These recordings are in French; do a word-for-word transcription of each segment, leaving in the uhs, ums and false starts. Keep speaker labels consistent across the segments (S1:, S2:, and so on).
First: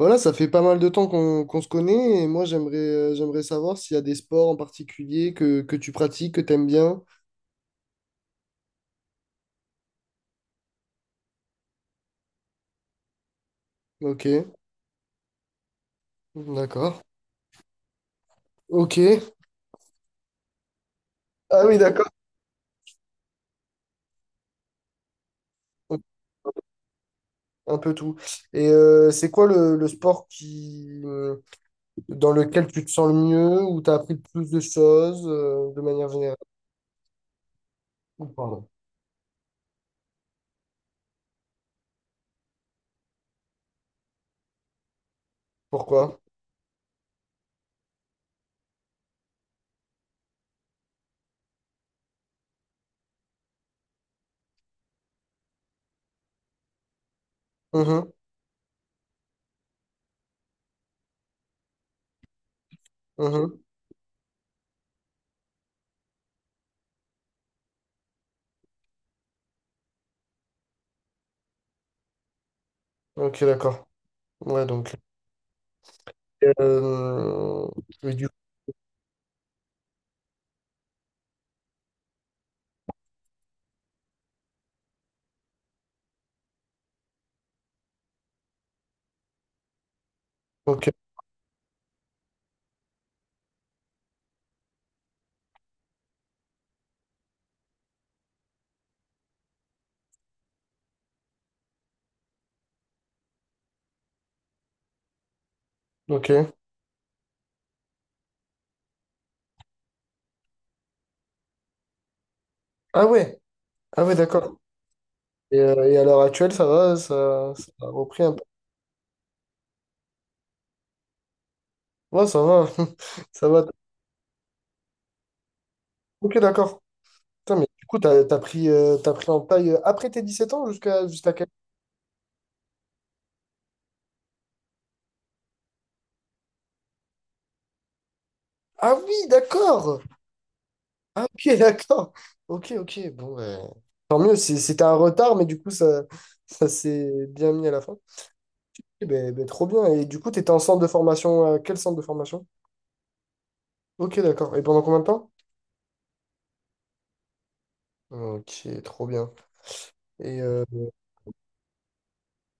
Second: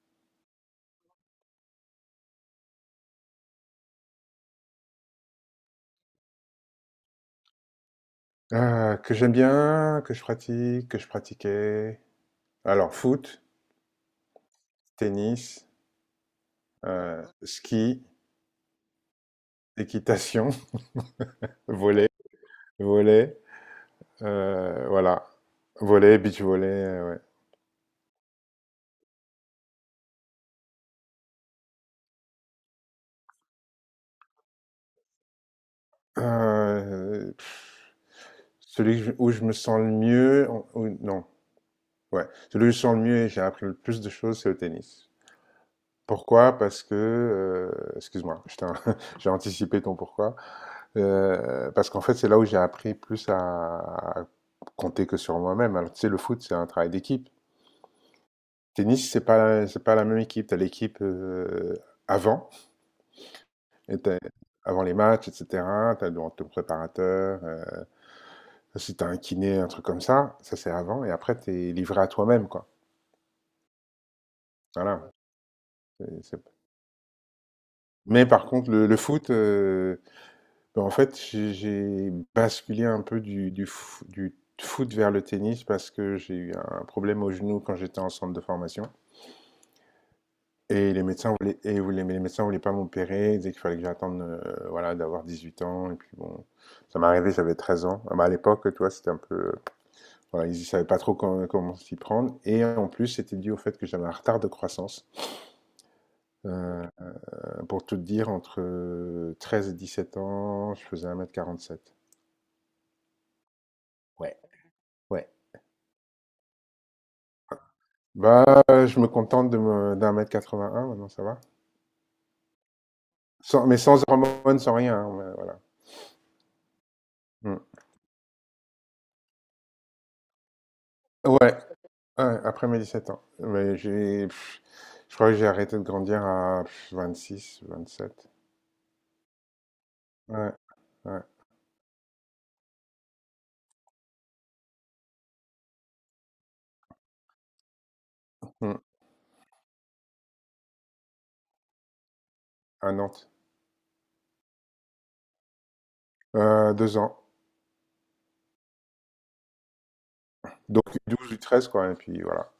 S1: Voilà, ça fait pas mal de temps qu'on qu'on se connaît et moi j'aimerais euh, j'aimerais savoir s'il y a des sports en particulier que, que tu pratiques, que t'aimes bien.
S2: Euh, que j'aime bien, que je pratique, que je pratiquais. Alors, foot,
S1: Ok,
S2: tennis,
S1: d'accord.
S2: euh, ski,
S1: Ok.
S2: équitation,
S1: Ah oui, d'accord.
S2: volley, volley, euh, voilà. Volley, beach volley, euh, ouais.
S1: Un peu tout. Et euh, c'est quoi le, le sport qui euh, dans lequel tu te sens le mieux, où tu as appris le plus de choses euh, de manière générale?
S2: Euh, pff,
S1: Ou pardon.
S2: celui que je- Où je me sens le mieux, en- où- non, ouais. Celui où je me sens le mieux et j'ai appris le plus de choses, c'est au tennis.
S1: Pourquoi?
S2: Pourquoi? Parce que, heu excuse-moi, je t'in j'ai anticipé ton pourquoi. Heu, parce qu'en fait, c'est là où j'ai appris plus à à compter que sur moi-même. Alors, tu sais, le foot, c'est un travail d'équipe.
S1: Mhm,
S2: Tennis, c'est pas c'est pas la même équipe. T'as l'équipe, heu, avant
S1: mhm.
S2: et tu avant les matchs et cetera. Tu as ton préparateur, heu, si t'as un kiné, un truc comme ça, ça, c'est avant et après, t'es livré à toi-même, quoi.
S1: Ok, d'accord. Ouais, donc
S2: Voilà, c'est c'est
S1: euh, oui,
S2: mais
S1: du-
S2: par contre, le le foot, euh, ben, en fait, j'ai j'ai basculé un peu du, du, fo- du foot vers le tennis parce que j'ai eu un problème au genou quand j'étais en centre de formation.
S1: ok,
S2: Et les médecins voulaient, et voulaient- Mais les médecins voulaient pas m'opérer, ils disaient qu'il fallait que j'attende, euh, voilà, d'avoir dix-huit ans. Et puis bon, ça m'est arrivé, j'avais treize ans. Ah ben, à l'époque, toi, c'était un peu, euh, voilà, ils ne savaient pas trop com- comment s'y prendre. Et en plus, c'était dû au fait que j'avais un retard de croissance.
S1: ok.
S2: Euh, pour tout te dire, entre euh, treize et dix-sept ans, je faisais un mètre quarante-sept.
S1: Ah ouais, ah ouais,
S2: Ouais,
S1: d'accord.
S2: ouais.
S1: Et, euh, et à l'heure actuelle, ça va, ça, ça a repris un peu.
S2: Bah, euh, je me contente de me d'un mètre quatre-vingt-un maintenant, ça va.
S1: Ouais, ça va. Ça va.
S2: Sans, mais sans hormones, sans rien, hein, ouais, voilà.
S1: Ok, d'accord. Putain,
S2: Mm.
S1: mais du coup, t'as, t'as pris, euh, t'as pris en taille euh, après tes dix-sept ans jusqu'à jusqu'à
S2: Ouais,
S1: quel...
S2: ouais, après mes dix-sept ans. Mais j'ai, pff, je crois que j'ai arrêté de grandir à pff, vingt-six, vingt-sept.
S1: Ah oui, d'accord.
S2: Ouais, ouais.
S1: Ah ok, d'accord. Ok, ok. Bon, ben, tant mieux. C'est- C'était un retard, mais du coup, ça, ça s'est bien mis à la fin.
S2: Mm.
S1: Eh ben, ben, trop bien. Et du coup, t'étais en centre de formation. Euh, quel centre de formation?
S2: À Nantes.
S1: Ok, d'accord. Et pendant combien de temps?
S2: Euh, deux ans.
S1: Ok, trop bien. Et euh,
S2: Donc du douze ou treize, quoi, et puis voilà.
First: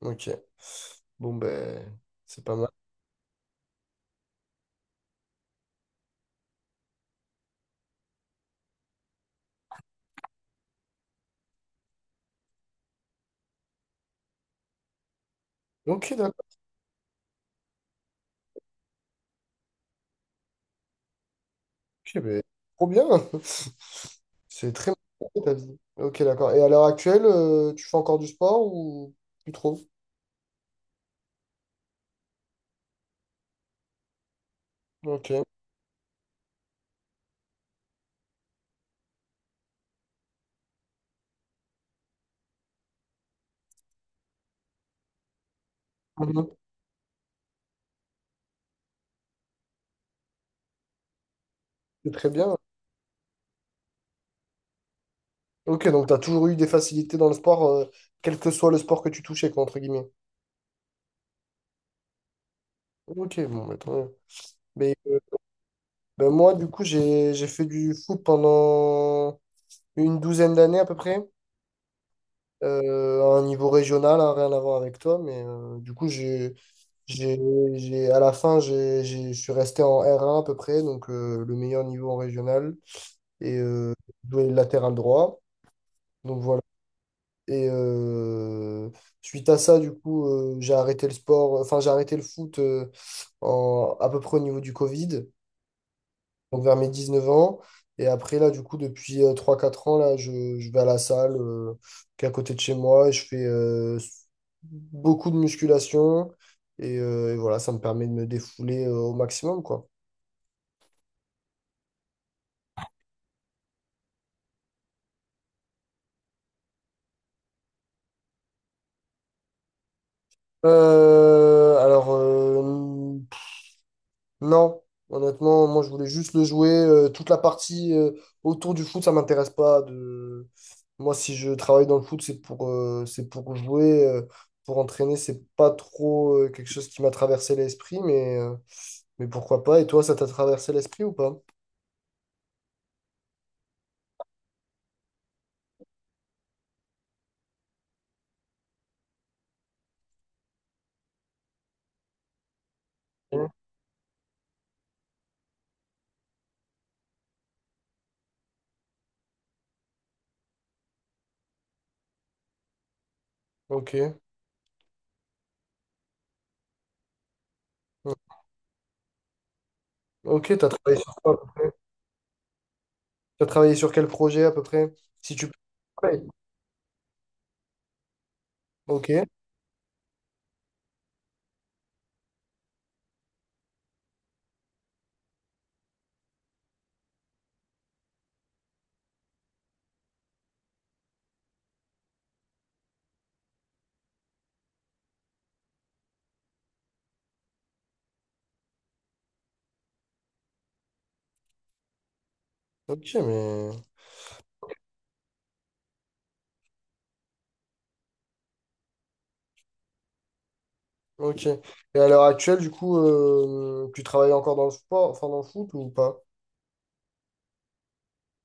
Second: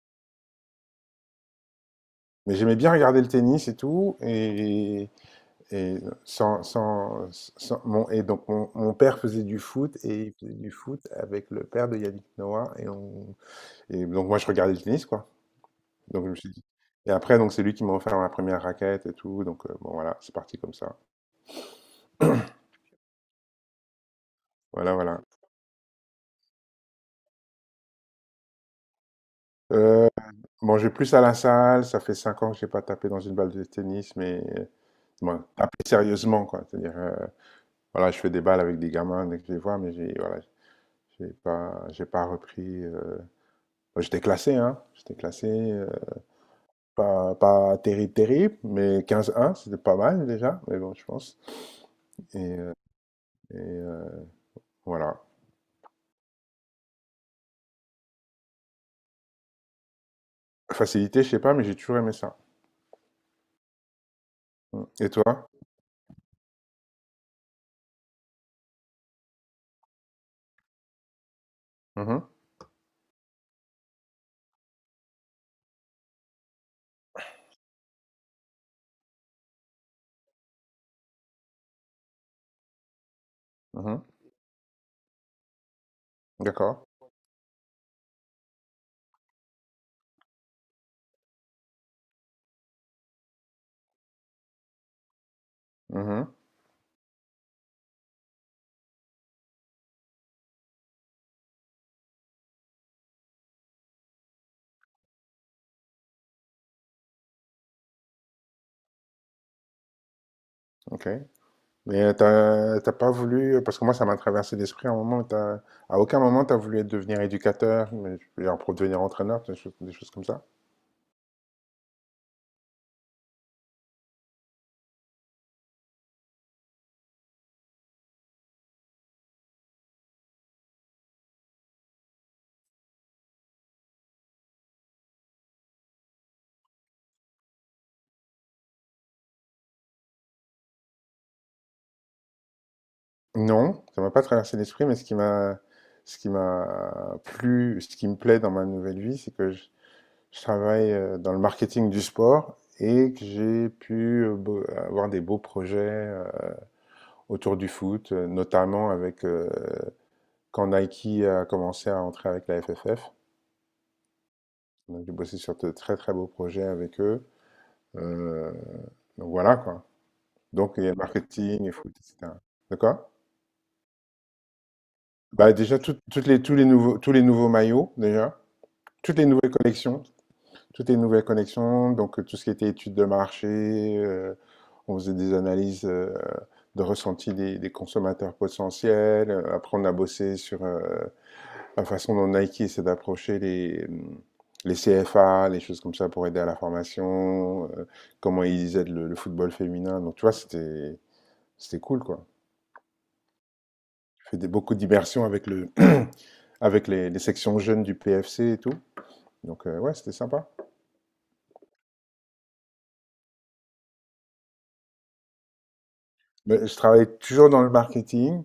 S1: ok. Bon, ben, c'est
S2: Mais
S1: pas mal.
S2: j'aimais bien regarder le tennis et tout, et, et sans, sans, sans- mon, et donc mon, mon père faisait du foot, et il faisait du foot avec le père de Yannick Noah. et on, Et donc moi je regardais le tennis, quoi.
S1: Ok,
S2: Donc je me
S1: d'accord.
S2: suis dit. Et après donc c'est lui qui m'a offert ma première raquette et tout. Donc, euh, bon voilà, c'est parti comme ça.
S1: Ok, mais trop bien. C'est très
S2: Voilà, voilà.
S1: marqué, ta vie. Ok, d'accord. Et à l'heure actuelle, euh, tu fais encore du sport ou plus trop?
S2: Euh, bon, je vais plus à la salle. Ça fait cinq ans que j'ai pas tapé dans une balle de tennis, mais euh,
S1: Ok.
S2: bon, tapé sérieusement, quoi. C'est-à-dire, euh, voilà, je fais des balles avec des gamins dès que je les vois, mais j'ai voilà j'ai pas j'ai pas repris. Euh, bon, j'étais classé, hein. J'étais classé, euh,
S1: Mhm.
S2: pas pas terrible terrible, mais quinze un, c'était pas mal déjà. Mais bon, je pense.
S1: C'est très
S2: Et,
S1: bien.
S2: euh, et, euh, voilà.
S1: Ok, donc tu as toujours eu des facilités dans le sport, euh, quel que soit le sport que tu touchais, quoi, entre guillemets.
S2: Facilité, je sais pas, mais j'ai toujours aimé ça.
S1: Ok, bon, bah, tant mieux.
S2: Mm.
S1: Mais
S2: Et toi?
S1: ben, moi, du coup, j'ai j'ai fait du foot pendant une douzaine d'années à peu près.
S2: Mhm,
S1: Euh, à un niveau régional, hein, rien à voir avec toi, mais euh, du coup, j'ai, j'ai, j'ai, à la fin, j'ai, j'ai- je suis resté en R un à peu près, donc euh, le meilleur niveau en régional, et euh,
S2: mhm,
S1: doué latéral droit. Donc voilà.
S2: d'accord.
S1: Et euh, suite à ça, du coup, euh, j'ai arrêté le sport, enfin, j'ai arrêté le foot euh, en, à peu près au niveau du Covid
S2: Mhm,
S1: donc vers mes dix neuf ans. Et après, là, du coup, depuis euh, trois quatre ans, là, je, je vais à la salle euh, qui est à côté de chez moi et je fais euh, beaucoup de musculation. Et, euh, et voilà, ça me permet de me défouler euh, au maximum, quoi.
S2: ok. Mais euh, t'as t'as pas voulu, euh, parce que moi ça m'a traversé l'esprit à un moment, t'as- à aucun moment t'as voulu, être- devenir éducateur, mais, genre, pour devenir entraîneur, des choses, des choses comme ça.
S1: Euh, alors, euh, Non, honnêtement, moi je voulais juste le jouer. Euh, toute la partie euh, autour du foot, ça m'intéresse pas. De... Moi, si je travaille dans le foot, c'est pour, euh, c'est pour jouer, euh, pour entraîner. C'est pas trop euh, quelque chose qui m'a traversé l'esprit, mais, euh, mais pourquoi pas. Et toi, ça t'a traversé l'esprit ou pas?
S2: Non, ça m'a pas traversé l'esprit, mais ce qui m'a, ce qui m'a plu, ce qui me plaît dans ma nouvelle vie, c'est que je, je travaille, euh, dans le marketing du sport et que
S1: Ouais.
S2: j'ai pu, euh, bo- avoir des beaux projets, euh, autour du foot, euh, notamment avec, euh, quand Nike a commencé à entrer avec la F F F.
S1: Ok.
S2: Donc, j'ai bossé sur de très très beaux projets avec eux. Euh, donc voilà, quoi.
S1: Ok, t'as
S2: Donc il y a le
S1: travaillé sur quoi?
S2: marketing, il faut, et foot, et cetera. D'accord.
S1: T'as travaillé sur quel projet à peu près? Si tu
S2: Bah déjà, tout-
S1: peux. Ouais.
S2: toutes les tous les nouveaux tous les nouveaux maillots déjà,
S1: Ok.
S2: toutes les nouvelles collections, toutes les nouvelles collections. Donc, euh, tout ce qui était études de marché, euh, on faisait des analyses, euh, de ressenti des, des consommateurs potentiels. Euh, Après on a bossé sur, euh, la façon dont Nike essaie d'approcher les, mm, les C F A, les choses comme ça pour aider à la formation, euh, comment ils aident le, le football féminin. Donc, tu vois, c'était c'était cool, quoi.
S1: Ok, mais.
S2: Je fais, des, beaucoup d'immersions avec, le avec les, les sections jeunes du P F C et tout. Donc, euh, ouais, c'était sympa.
S1: Ok. Et à l'heure actuelle, du coup, euh, tu travailles encore dans le sport, enfin dans le foot ou pas?
S2: Mais je travaille toujours dans le marketing.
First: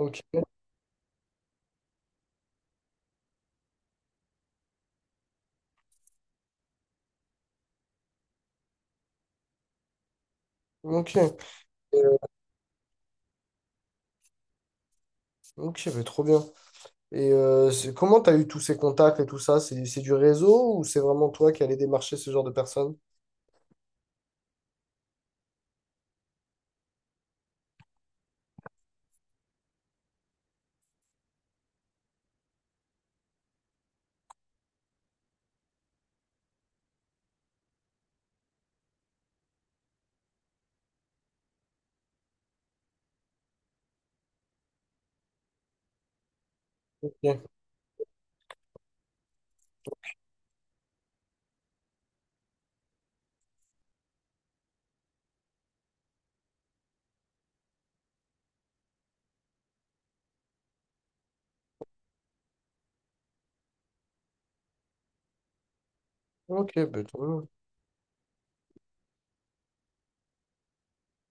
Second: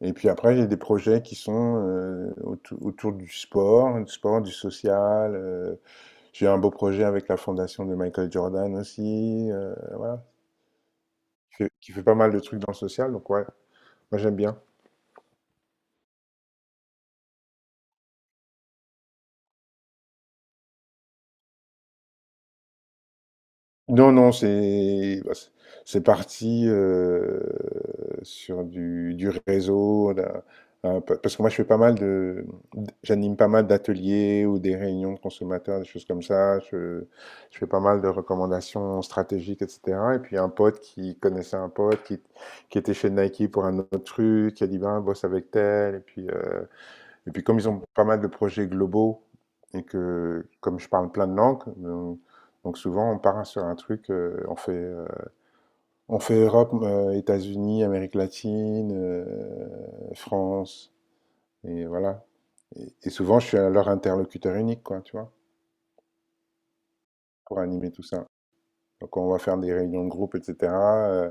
S2: Et puis après, j'ai des projets qui sont, euh, autou- autour du sport, du sport, du social. Euh, j'ai un beau projet avec la fondation de Michael Jordan aussi. Euh, voilà,
S1: Ok.
S2: qui fait qui fait pas
S1: Euh,
S2: mal de trucs dans le social, donc ouais, moi j'aime bien.
S1: Ok, bah, trop bien. Et euh, c'est- comment t'as eu tous ces contacts et tout ça? C'est c'est du réseau ou c'est vraiment toi qui allais démarcher ce genre de personnes?
S2: Non, non, c'est bah, c'est c'est parti, euh, sur du, du réseau, d'un- un peu- parce que moi je fais pas mal de, j'anime pas mal d'ateliers ou des réunions de consommateurs, des choses comme ça. Je, je fais pas mal de recommandations stratégiques, et cetera. Et puis un pote qui connaissait un pote qui, qui était chez Nike pour un autre truc, qui a dit ben bosse avec tel, et puis, euh, et puis
S1: Ok,
S2: comme ils ont pas mal de projets globaux et que comme je parle plein de langues, donc, donc souvent on part sur un truc, euh, on fait, euh, on fait Europe, euh, États-Unis, Amérique latine, euh, France, et voilà. Et, et souvent je suis leur interlocuteur unique, quoi, tu vois,
S1: ok, bah, trop bien. Tu
S2: pour animer tout ça. Donc on va faire des réunions de groupe, et cetera, euh,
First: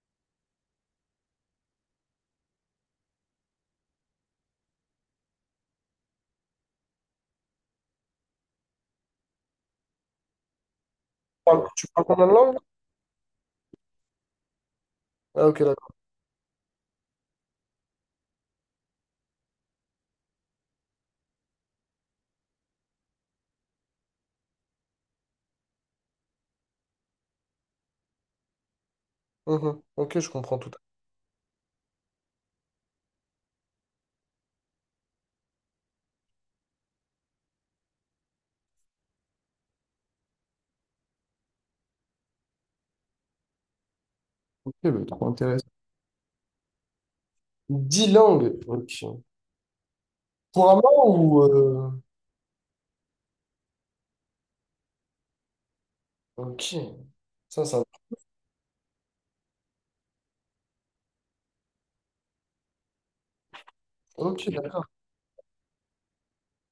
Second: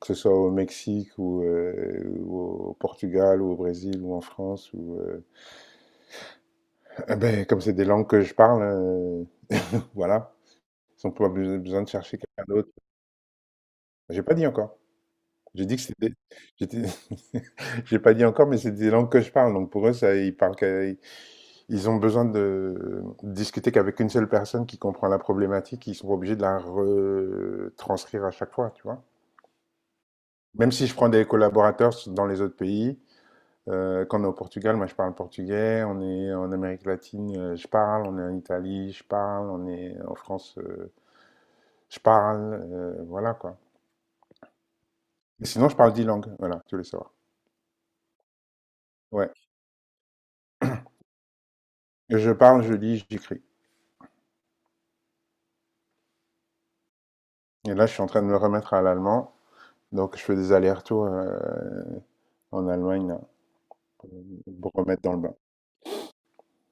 S2: que ce soit au Mexique ou, euh, ou au Portugal ou au Brésil ou en France. Ou, euh, ben, comme c'est des langues que je parle, euh, voilà. Ils ont pas be-
S1: parles
S2: besoin
S1: tu
S2: de
S1: parles
S2: chercher
S1: combien de
S2: quelqu'un
S1: langues?
S2: d'autre. J'ai pas dit encore.
S1: Ah, ok,
S2: J'ai dit que
S1: d'accord.
S2: c'était. j'étais- J'ai pas dit encore, mais c'est des langues que je parle. Donc pour eux, ça, ils parlent qu'à- ils ont besoin de discuter qu'avec une seule personne qui comprend la problématique. Ils sont pas obligés de la retranscrire à chaque fois, tu vois.
S1: Mhm. Ok, je comprends tout.
S2: Même si je prends des collaborateurs dans les autres pays, euh, quand on est au Portugal, moi je parle portugais. On est en Amérique latine, euh, je parle. On est en Italie, je parle. On est en France, euh, je parle. Euh, voilà, quoi.
S1: Ok, bah, trop
S2: Mais
S1: intéressant.
S2: sinon, je parle dix langues. Voilà, tu voulais savoir.
S1: Dix langues. Ok.
S2: Ouais.
S1: Couramment ou. euh,
S2: Je parle, je lis, j'écris.
S1: Ok. Ça,
S2: Et
S1: ça.
S2: là, je suis en train de me remettre à l'allemand. Donc, je fais des allers-retours, euh, en Allemagne, là, pour
S1: Ok,
S2: me
S1: d'accord.
S2: remettre dans le bain.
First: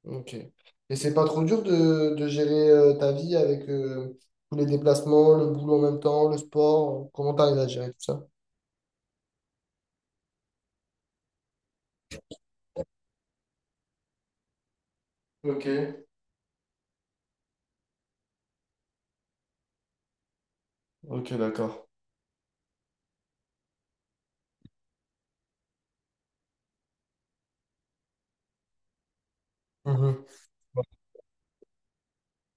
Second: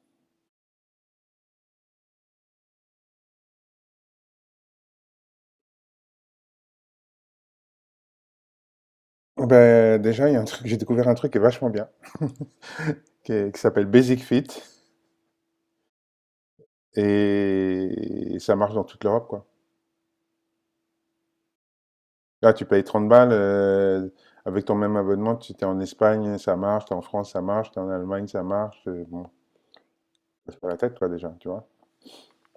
S1: Ok. Et c'est pas trop dur de, de gérer euh, ta vie avec euh, tous les déplacements, le boulot en même temps, le sport. Comment t'arrives à gérer tout ça?
S2: Ben, déjà, il y a un truc, j'ai découvert un truc qui est vachement bien, qui, est- qui s'appelle Basic Fit.
S1: Ok.
S2: Et, ça marche dans toute l'Europe, quoi.
S1: Ok, d'accord.
S2: Là, tu payes trente balles. Euh, avec ton même abonnement, tu t'es en Espagne, ça marche. T'es en France, ça marche. T'es en Allemagne, ça marche. Euh, bon,
S1: Mhm.
S2: ça se fait la tête, toi, déjà, tu vois.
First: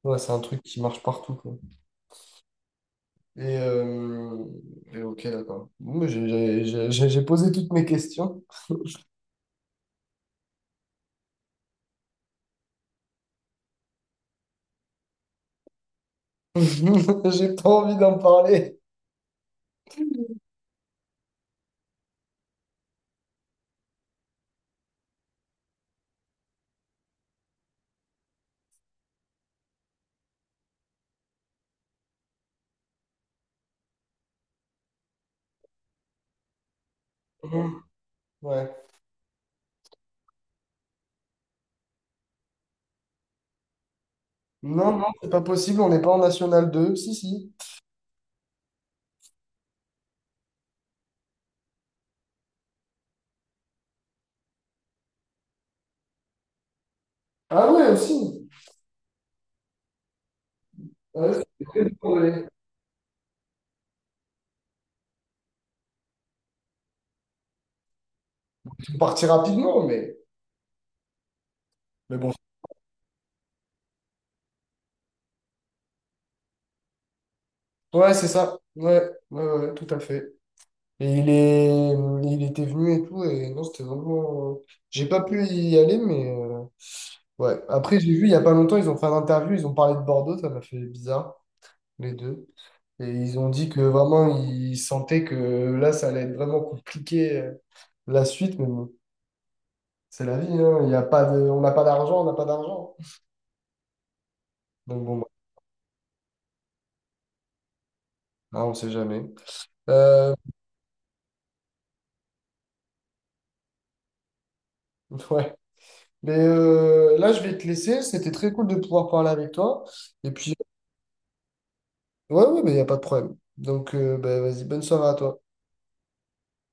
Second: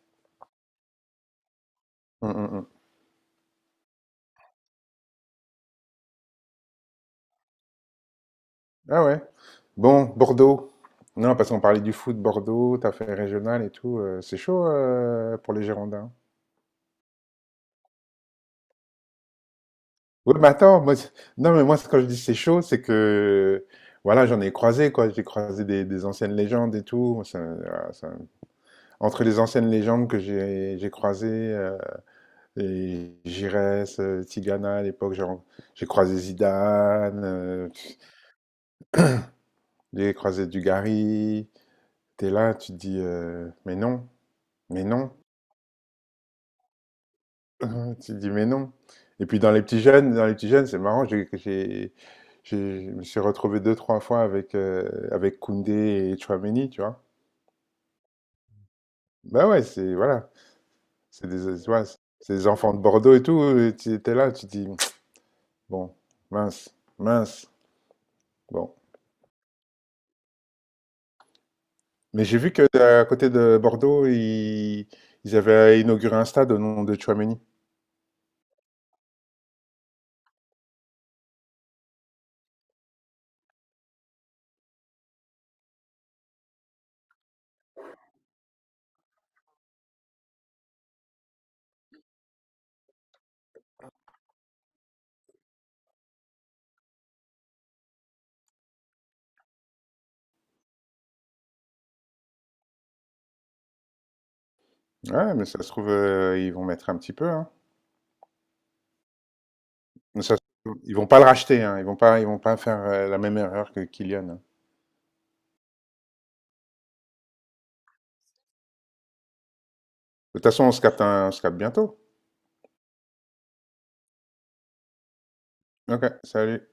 S1: Ouais, c'est un truc qui marche partout, quoi.
S2: Mm, mm, mm.
S1: Et, euh, et ok, d'accord. Bon, mais J'ai j'ai- j'ai- j'ai- j'ai posé toutes mes questions.
S2: Ah ouais. Bon, Bordeaux. Non, parce qu'on parlait du foot, Bordeaux, t'as fait régional et tout. Euh, c'est chaud, euh, pour les Girondins.
S1: J'ai pas envie d'en parler.
S2: Oui, mais attends, moi, c'est- non, mais moi, c'est- quand je dis c'est chaud, c'est que, voilà, j'en ai croisé, quoi. J'ai croisé des, des anciennes légendes et tout. Ça- voilà, ça- entre les anciennes légendes que j'ai j'ai croisées, euh, et Giresse, euh, Tigana à l'époque, genre, j'ai croisé Zidane, euh,
S1: Mhm. Ouais.
S2: j'ai croisé Dugarry. T'es là, tu te dis, euh, mais non, mais
S1: Non, non,
S2: non.
S1: c'est pas possible, on n'est pas en National deux, si, si.
S2: Ah, tu te dis, mais non. Et puis dans les petits jeunes, dans les petits jeunes, c'est marrant, j'ai, j'ai, j'ai- je me suis retrouvé deux, trois fois avec, euh, avec Koundé et Tchouaméni, tu vois.
S1: Ah ouais, aussi.
S2: Bah ouais, c'est, voilà,
S1: Ah
S2: c'est
S1: ouais,
S2: des,
S1: c'est
S2: tu vois,
S1: très
S2: c'est
S1: drôle.
S2: des enfants de Bordeaux et tout, et tu étais là, tu te dis, bon, mince, mince, bon.
S1: On partit rapidement, mais... Mais
S2: Mais
S1: bon,
S2: j'ai vu que, euh, à côté de Bordeaux, ils, ils avaient inauguré un stade au nom de Tchouaméni.
S1: ouais, c'est ça. Ouais, ouais, ouais, tout à fait. Et il est... il était venu et tout, et non, c'était vraiment... J'ai pas pu y aller, mais... euh, Ouais. Après, j'ai vu, il y a pas longtemps, ils ont fait un interview, ils ont parlé de Bordeaux, ça m'a fait bizarre, les deux. Et ils ont dit que vraiment, ils sentaient que là, ça allait être vraiment compliqué, euh, la suite, mais bon, c'est la vie, hein. Il y a pas de... On n'a pas d'argent, on n'a pas d'argent. Donc bon, bah,
S2: Ouais, mais ça se trouve, euh, ils vont mettre un petit peu, hein.
S1: hein, on sait jamais.
S2: Mais
S1: Euh,
S2: ça se trouve, ils vont pas le racheter, hein. Ils vont pas, ils vont pas faire, euh, la même erreur que Kylian, hein.
S1: ouais. Mais euh, là, je vais te laisser. C'était très cool de pouvoir parler avec toi. Et
S2: De toute
S1: puis,
S2: façon, on se capte, un- on se capte bientôt.
S1: ouais, ouais, mais il n'y a pas de problème. Donc, euh, bah, vas-y, bonne soirée à toi.
S2: Ok, salut.